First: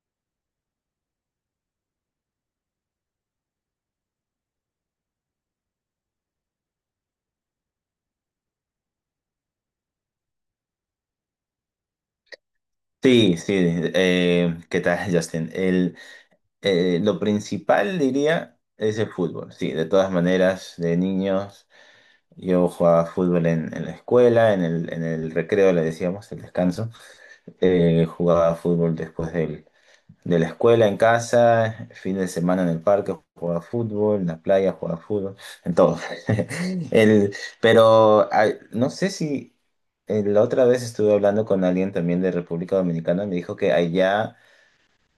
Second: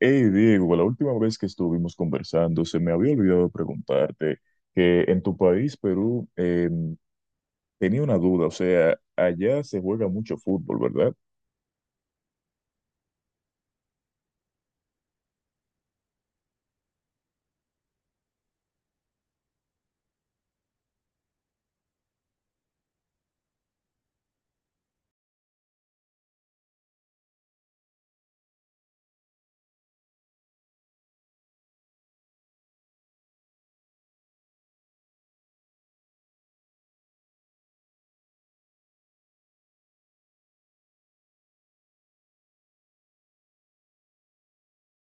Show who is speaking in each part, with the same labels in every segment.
Speaker 1: Hey Diego, la última vez que estuvimos conversando, se me había olvidado preguntarte que en tu país, Perú, tenía una duda, o sea, allá se juega mucho fútbol, ¿verdad?
Speaker 2: Sí, sí, ¿qué tal, Justin? Lo principal, diría, es el fútbol. Sí, de todas maneras, de niños, yo jugaba fútbol en la escuela, en el recreo, le decíamos, el descanso. Jugaba fútbol de la escuela, en casa, fin de semana en el parque, jugaba fútbol, en la playa, jugaba fútbol, en todo. El, pero ay, no sé si... La otra vez estuve hablando con alguien también de República Dominicana, me dijo que allá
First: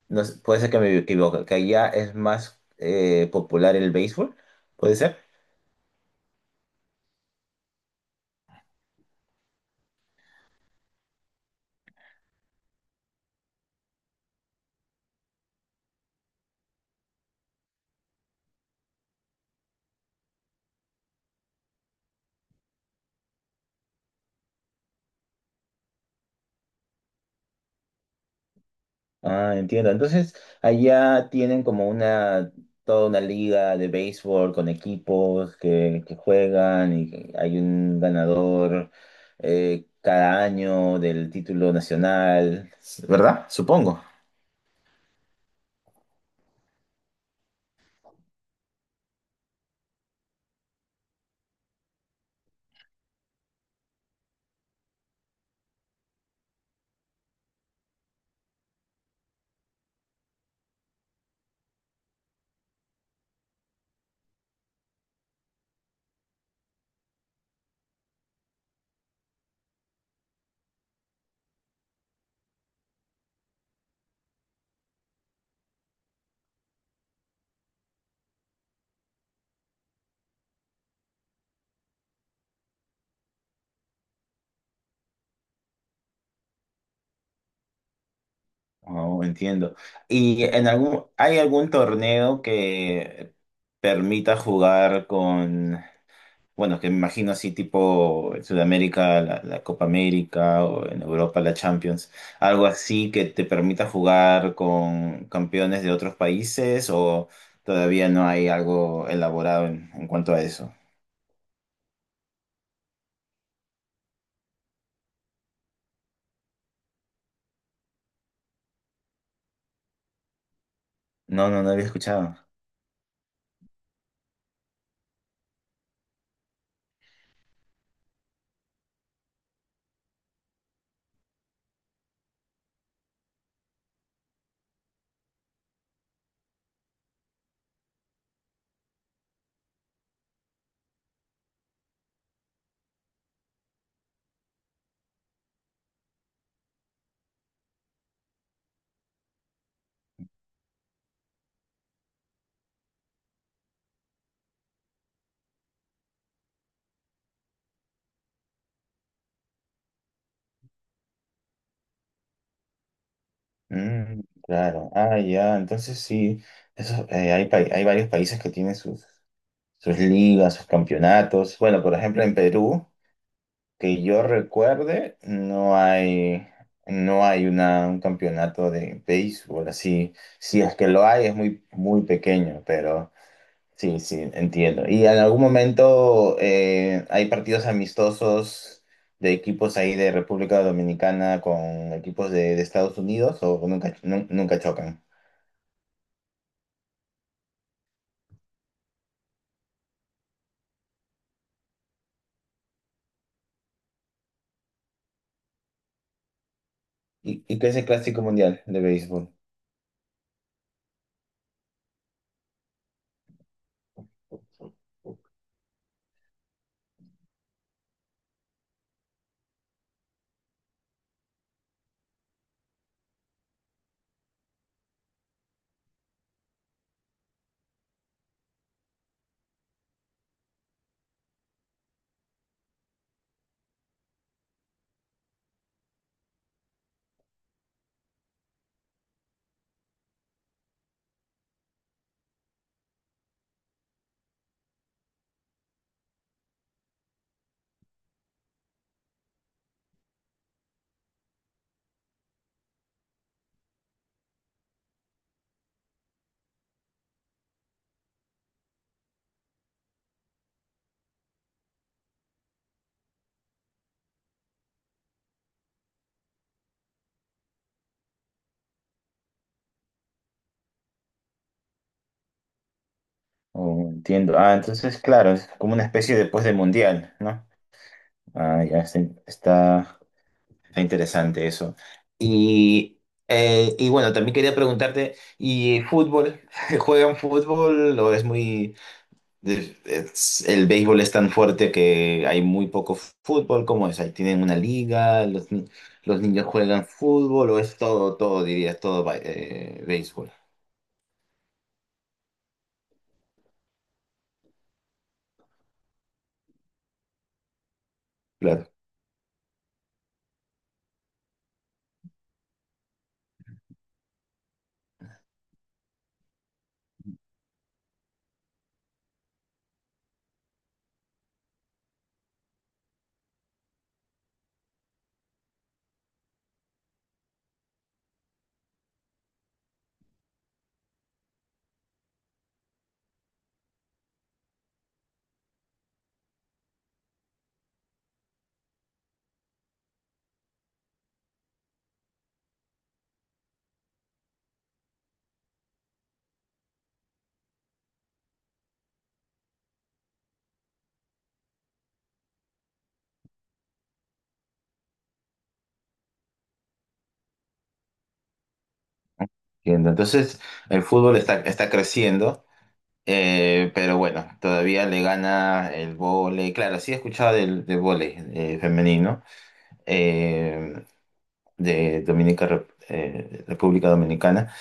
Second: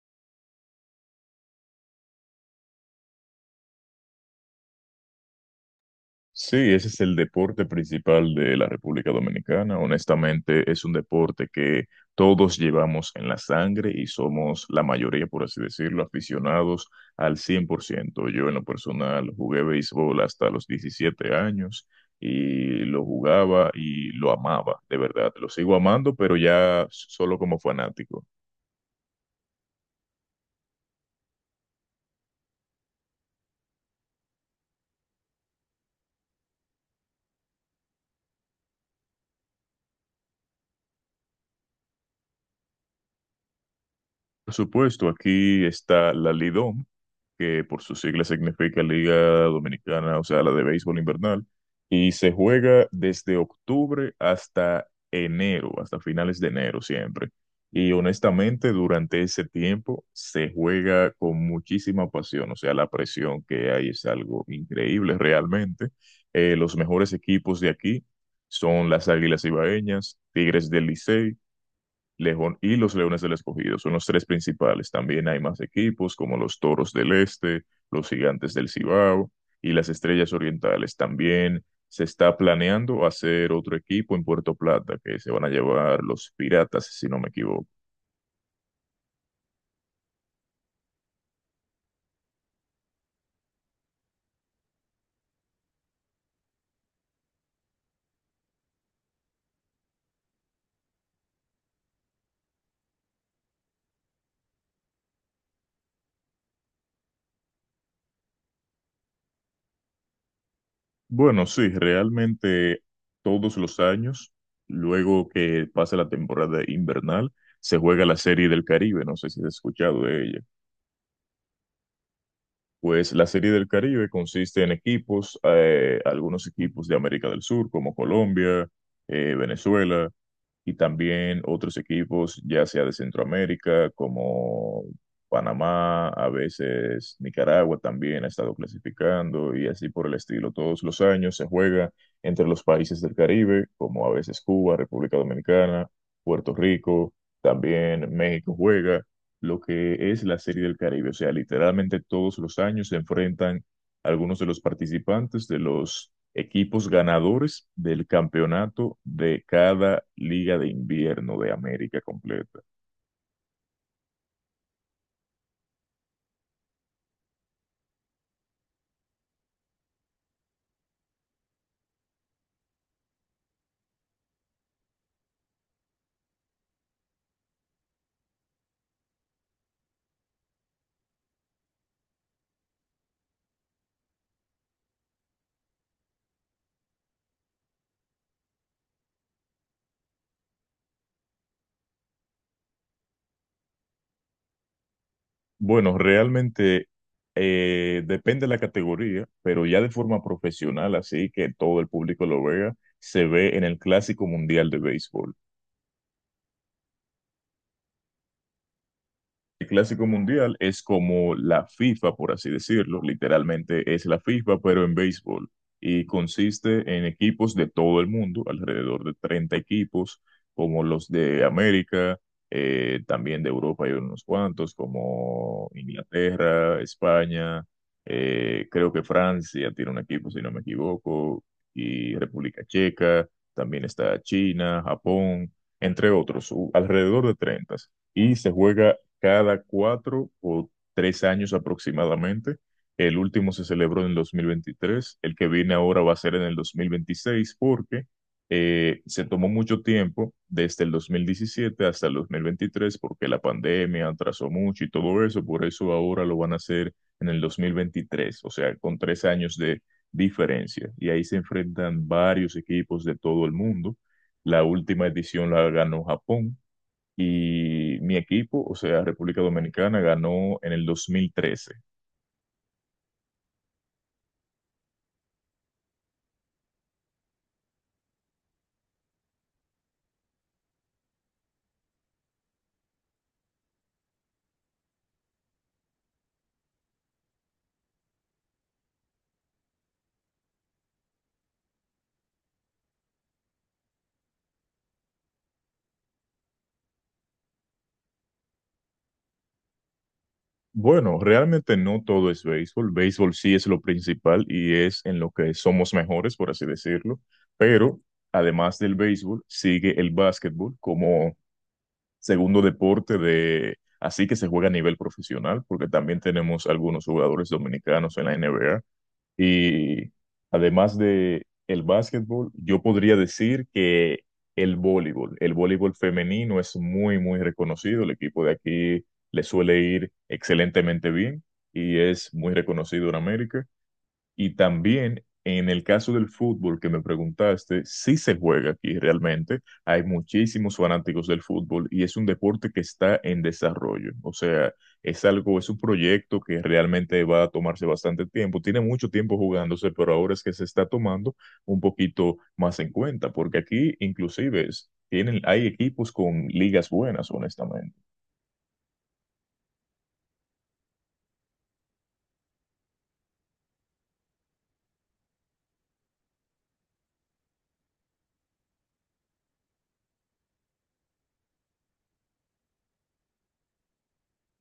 Speaker 2: no sé, puede ser que me equivoque, que allá es más popular el béisbol, ¿puede ser?
Speaker 1: Sí, ese es el deporte principal de la República Dominicana. Honestamente, es un deporte que todos llevamos en la sangre y somos la mayoría, por así decirlo, aficionados al 100%. Yo en lo personal jugué béisbol hasta los 17 años y lo jugaba y lo amaba, de verdad. Lo sigo amando, pero ya solo como fanático.
Speaker 2: Ah, entiendo. Entonces, allá tienen como una, toda una liga de béisbol con equipos que juegan y hay un ganador cada año del título nacional, ¿verdad? Supongo.
Speaker 1: Por supuesto, aquí está la Lidom, que por sus siglas significa Liga Dominicana, o sea, la de béisbol invernal, y se juega desde octubre hasta enero, hasta finales de enero siempre. Y honestamente, durante ese tiempo se juega con muchísima pasión, o sea, la presión que hay es algo increíble realmente. Los mejores equipos de aquí son las Águilas Ibaeñas, Tigres del Licey, León y los Leones del Escogido son los tres principales. También hay más equipos como los Toros del Este, los Gigantes del Cibao y las Estrellas Orientales. También se está planeando hacer otro equipo en Puerto Plata que se van a llevar los Piratas, si no me equivoco.
Speaker 2: Oh, entiendo. ¿Y hay algún torneo que permita jugar con... Bueno, que me imagino así tipo en Sudamérica, la Copa América o en Europa la Champions, algo así que te permita jugar con campeones de otros países o todavía no hay algo elaborado en cuanto a eso?
Speaker 1: Bueno, sí, realmente todos los años, luego que pasa la temporada invernal, se juega la Serie del Caribe. No sé si has escuchado de ella.
Speaker 2: No, no, no había escuchado.
Speaker 1: Pues la Serie del Caribe consiste en equipos, algunos equipos de América del Sur, como Colombia, Venezuela, y también otros equipos, ya sea de Centroamérica, como Panamá, a veces Nicaragua también ha estado clasificando, y así por el estilo. Todos los años se juega entre los países del Caribe, como a veces Cuba, República Dominicana, Puerto Rico, también México juega lo que es la Serie del Caribe. O sea, literalmente todos los años se enfrentan algunos de los participantes de los equipos ganadores del campeonato de cada liga de invierno de América completa.
Speaker 2: Mm, claro. Ah, ya, entonces sí, eso, hay, hay varios países que tienen sus, sus ligas, sus campeonatos. Bueno, por ejemplo, en Perú. Que yo recuerde, no hay un campeonato de béisbol así. Si es que lo hay, es muy, muy pequeño, pero sí, sí, entiendo. Y en algún momento hay partidos amistosos de equipos ahí de República Dominicana con equipos de Estados Unidos o nunca chocan.
Speaker 1: Bueno, realmente depende de la categoría, pero ya de forma profesional, así que todo el público lo vea, se ve en el Clásico Mundial de Béisbol.
Speaker 2: Y qué es el Clásico Mundial de béisbol?
Speaker 1: El clásico mundial es como la FIFA, por así decirlo, literalmente es la FIFA, pero en béisbol, y consiste en equipos de todo el mundo, alrededor de 30 equipos, como los de América, también de Europa hay unos cuantos, como Inglaterra, España, creo que Francia tiene un equipo, si no me equivoco, y República Checa, también está China, Japón, entre otros, alrededor de 30 y se juega cada cuatro o tres años aproximadamente. El último se celebró en el 2023, el que viene ahora va a ser en el 2026 porque se tomó mucho tiempo desde el 2017 hasta el 2023 porque la pandemia atrasó mucho y todo eso, por eso ahora lo van a hacer en el 2023, o sea, con tres años de diferencia. Y ahí se enfrentan varios equipos de todo el mundo. La última edición la ganó Japón, y mi equipo, o sea, República Dominicana, ganó en el 2013.
Speaker 2: Oh, entiendo. Ah, entonces, claro, es como una especie después del Mundial, ¿no? Ah, está. Está interesante eso. Y, y bueno, también quería preguntarte, ¿y fútbol? ¿Juegan fútbol o es muy... el béisbol es tan fuerte que hay muy poco fútbol? ¿Cómo es? ¿Ahí tienen una liga? ¿Los, ni- ¿Los niños juegan fútbol o es todo, todo, dirías, béisbol?
Speaker 1: Bueno, realmente no todo es béisbol. Béisbol sí es lo principal y es en lo que somos mejores, por así decirlo. Pero
Speaker 2: Claro,
Speaker 1: además del béisbol, sigue el básquetbol como segundo deporte de, así que se juega a nivel profesional, porque también tenemos algunos jugadores dominicanos en la NBA. Y además de el básquetbol, yo podría decir que el voleibol femenino es muy, muy reconocido. El equipo de aquí le suele ir excelentemente bien y es muy reconocido en América. Y también en el caso del fútbol que me preguntaste, sí se juega aquí realmente. Hay muchísimos fanáticos del fútbol y es un deporte que está en desarrollo. O sea, es algo, es un proyecto que realmente va a tomarse bastante tiempo. Tiene mucho tiempo jugándose, pero ahora es que se está tomando un poquito más en cuenta, porque aquí inclusive tienen, hay equipos con ligas buenas, honestamente.
Speaker 2: entiendo. Entonces, el fútbol está creciendo. Pero bueno, todavía le gana el vóley. Claro, sí he escuchado del vóley femenino eh, de República Dominicana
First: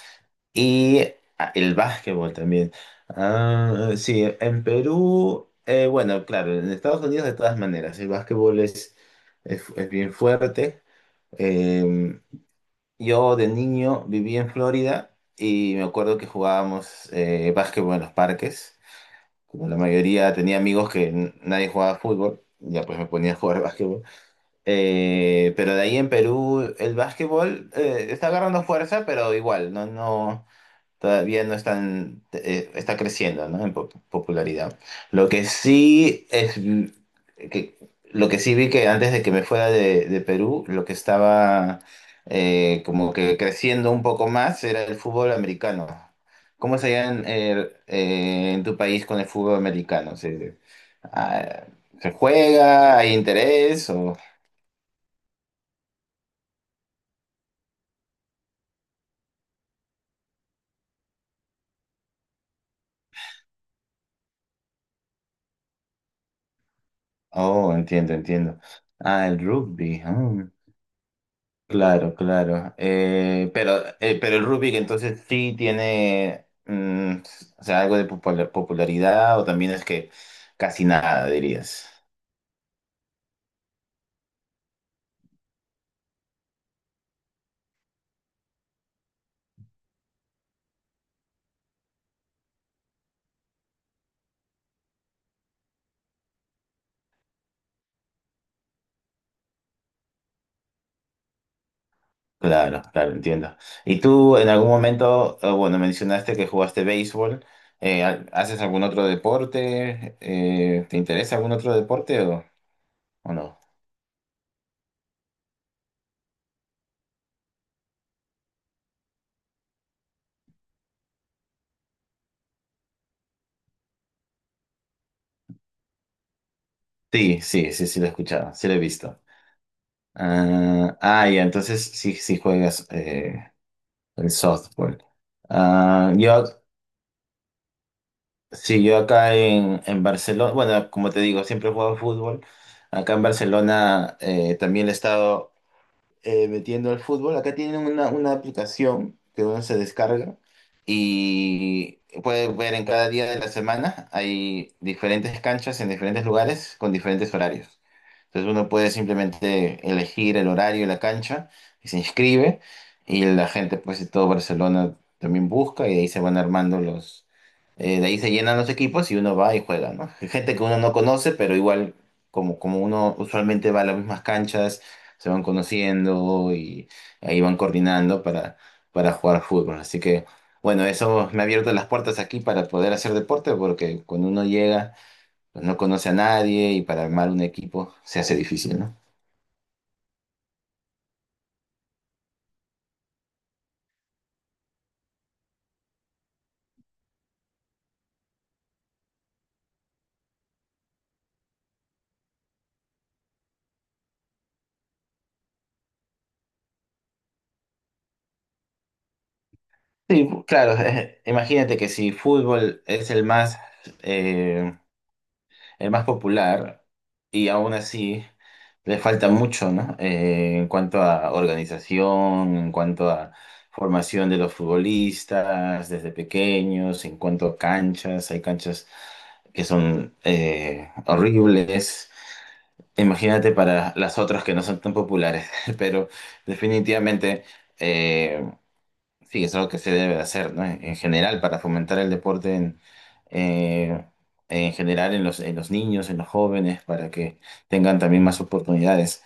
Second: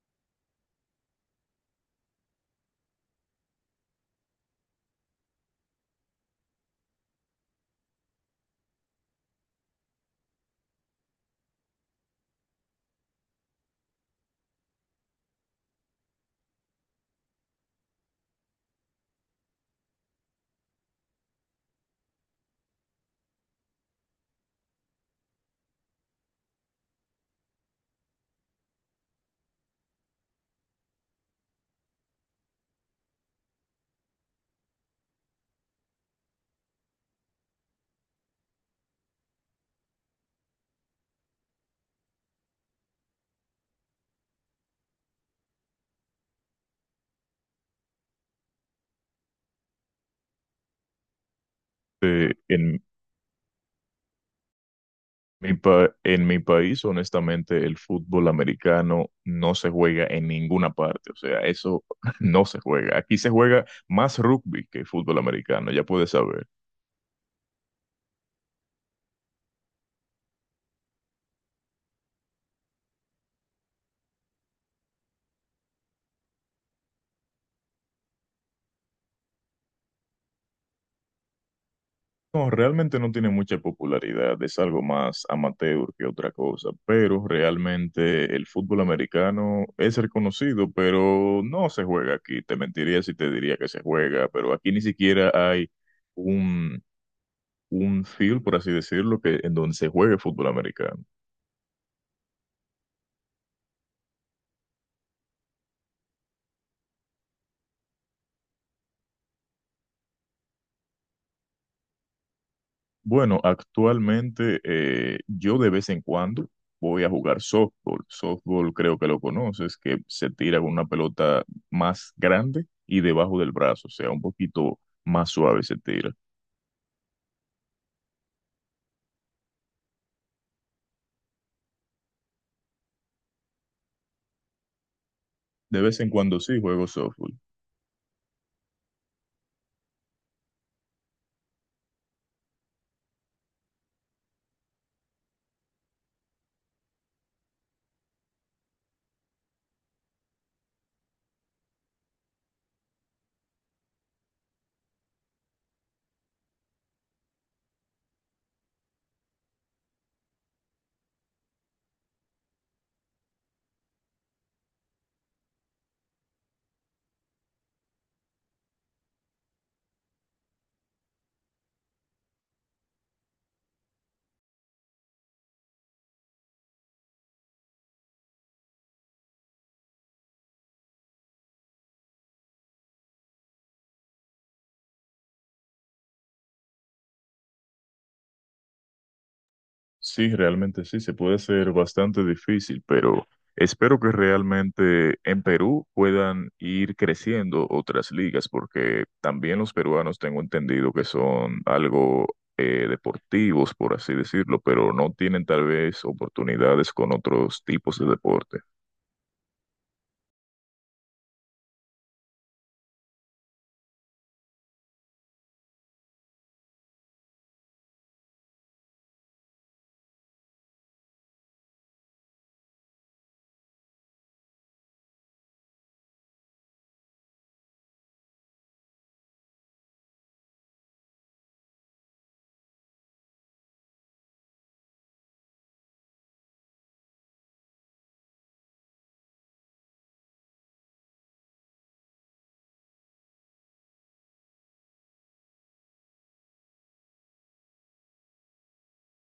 Speaker 2: y ah, el básquetbol también. Ah, sí, en Perú, bueno, claro, en Estados Unidos de todas maneras, el básquetbol es bien fuerte. Eh, yo de niño viví en Florida y me acuerdo que jugábamos básquetbol en los parques. Como la mayoría tenía amigos que nadie jugaba fútbol, ya pues me ponía a jugar básquetbol. Pero de ahí en Perú el básquetbol está agarrando fuerza, pero igual, todavía no están, está creciendo, ¿no? En popularidad. Lo que sí es mm, que lo que sí vi que antes de que me fuera de Perú, lo que estaba como que creciendo un poco más era el fútbol americano. ¿Cómo se llama en tu país con el fútbol americano? ¿Se, ah, ¿se
Speaker 1: Eh, En
Speaker 2: juega? ¿Hay interés? O...
Speaker 1: en mi país, honestamente, el fútbol americano no se juega en ninguna parte. O sea, eso no se juega. Aquí se juega más rugby que fútbol americano, ya puedes saber.
Speaker 2: Oh, entiendo, entiendo. Ah, el rugby. Ah, claro, claro. Pero el rugby entonces sí tiene mm, o sea, algo de popularidad o también es que casi nada, dirías.
Speaker 1: No, realmente no tiene mucha popularidad. Es algo más amateur que otra cosa. Pero realmente el fútbol americano es reconocido, pero no se juega aquí. Te mentiría si te diría que se juega, pero aquí ni siquiera hay un, un field, por así decirlo, que, en donde se juegue fútbol americano.
Speaker 2: Claro, claro, entiendo. ¿Y tú en algún momento, bueno, mencionaste que jugaste béisbol, ¿haces algún otro deporte? ¿Te interesa algún otro deporte o
Speaker 1: Bueno,
Speaker 2: no?
Speaker 1: actualmente yo de vez en cuando voy a jugar softball. Softball creo que lo conoces, que se tira con una pelota más grande y debajo del brazo, o sea, un poquito más suave se tira.
Speaker 2: Sí, sí, sí, sí lo he escuchado, sí lo he visto. Ah, ah, ya, entonces sí, sí juegas el softball.
Speaker 1: De vez en
Speaker 2: Ah,
Speaker 1: cuando
Speaker 2: yo,
Speaker 1: sí juego softball.
Speaker 2: sí, yo acá en Barcelona, bueno, como te digo, siempre he jugado fútbol. Acá en Barcelona también he estado metiendo al fútbol. Acá tienen una aplicación que uno se descarga y puede ver en cada día de la semana. Hay diferentes canchas en diferentes lugares con diferentes horarios. Entonces uno puede simplemente elegir el horario de la cancha y se inscribe y la gente pues de todo Barcelona también busca y de ahí se van armando los... de ahí se llenan los equipos y uno va y juega, ¿no? Hay gente que uno no conoce, pero igual como uno usualmente va a las mismas canchas se van conociendo y ahí van coordinando para jugar fútbol. Así que, bueno, eso me ha abierto las puertas aquí para poder hacer deporte, porque cuando uno llega, pues no conoce a nadie y para armar un equipo se hace difícil, ¿no?
Speaker 1: Sí, realmente sí, se puede hacer bastante difícil, pero espero que realmente en Perú puedan ir creciendo otras ligas, porque también los peruanos tengo entendido que son algo deportivos, por así decirlo, pero no tienen tal vez oportunidades con otros tipos de deporte.
Speaker 2: Sí, claro, imagínate que si fútbol es eh, el más popular y aún así le falta mucho, ¿no? En cuanto a organización, en cuanto a formación de los futbolistas desde pequeños, en cuanto a canchas, hay canchas que son horribles. Imagínate para las otras que no son tan populares, pero definitivamente eh, sí, es algo que se debe hacer, ¿no? En general, para fomentar el deporte eh, en general en los niños, en los jóvenes, para que tengan también más oportunidades.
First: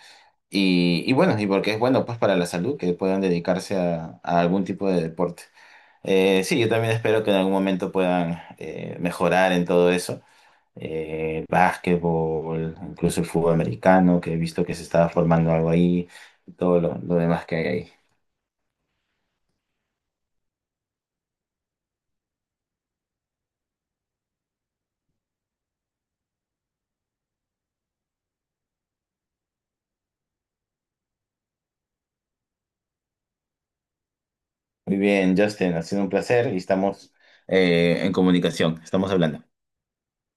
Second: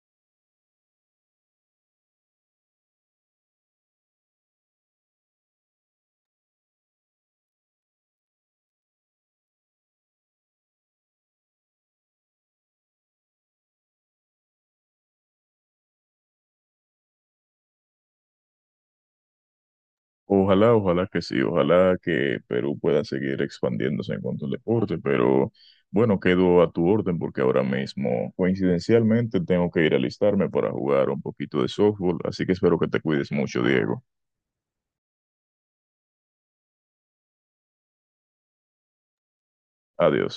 Speaker 2: Y bueno, y porque es bueno, pues para la salud, que puedan dedicarse a algún tipo de deporte. Sí, yo también espero que en algún momento puedan mejorar en todo eso. Básquetbol, incluso el fútbol americano, que he visto que se estaba formando algo ahí, y todo lo demás que hay ahí.
Speaker 1: Ojalá, ojalá que sí, ojalá que Perú pueda seguir expandiéndose en cuanto al deporte, pero bueno, quedo a tu orden porque ahora mismo, coincidencialmente, tengo que ir a alistarme para jugar un poquito de softball, así que espero que te cuides mucho, Diego.
Speaker 2: Muy bien, Justin, ha sido un placer y estamos en comunicación, estamos hablando.
Speaker 1: Adiós.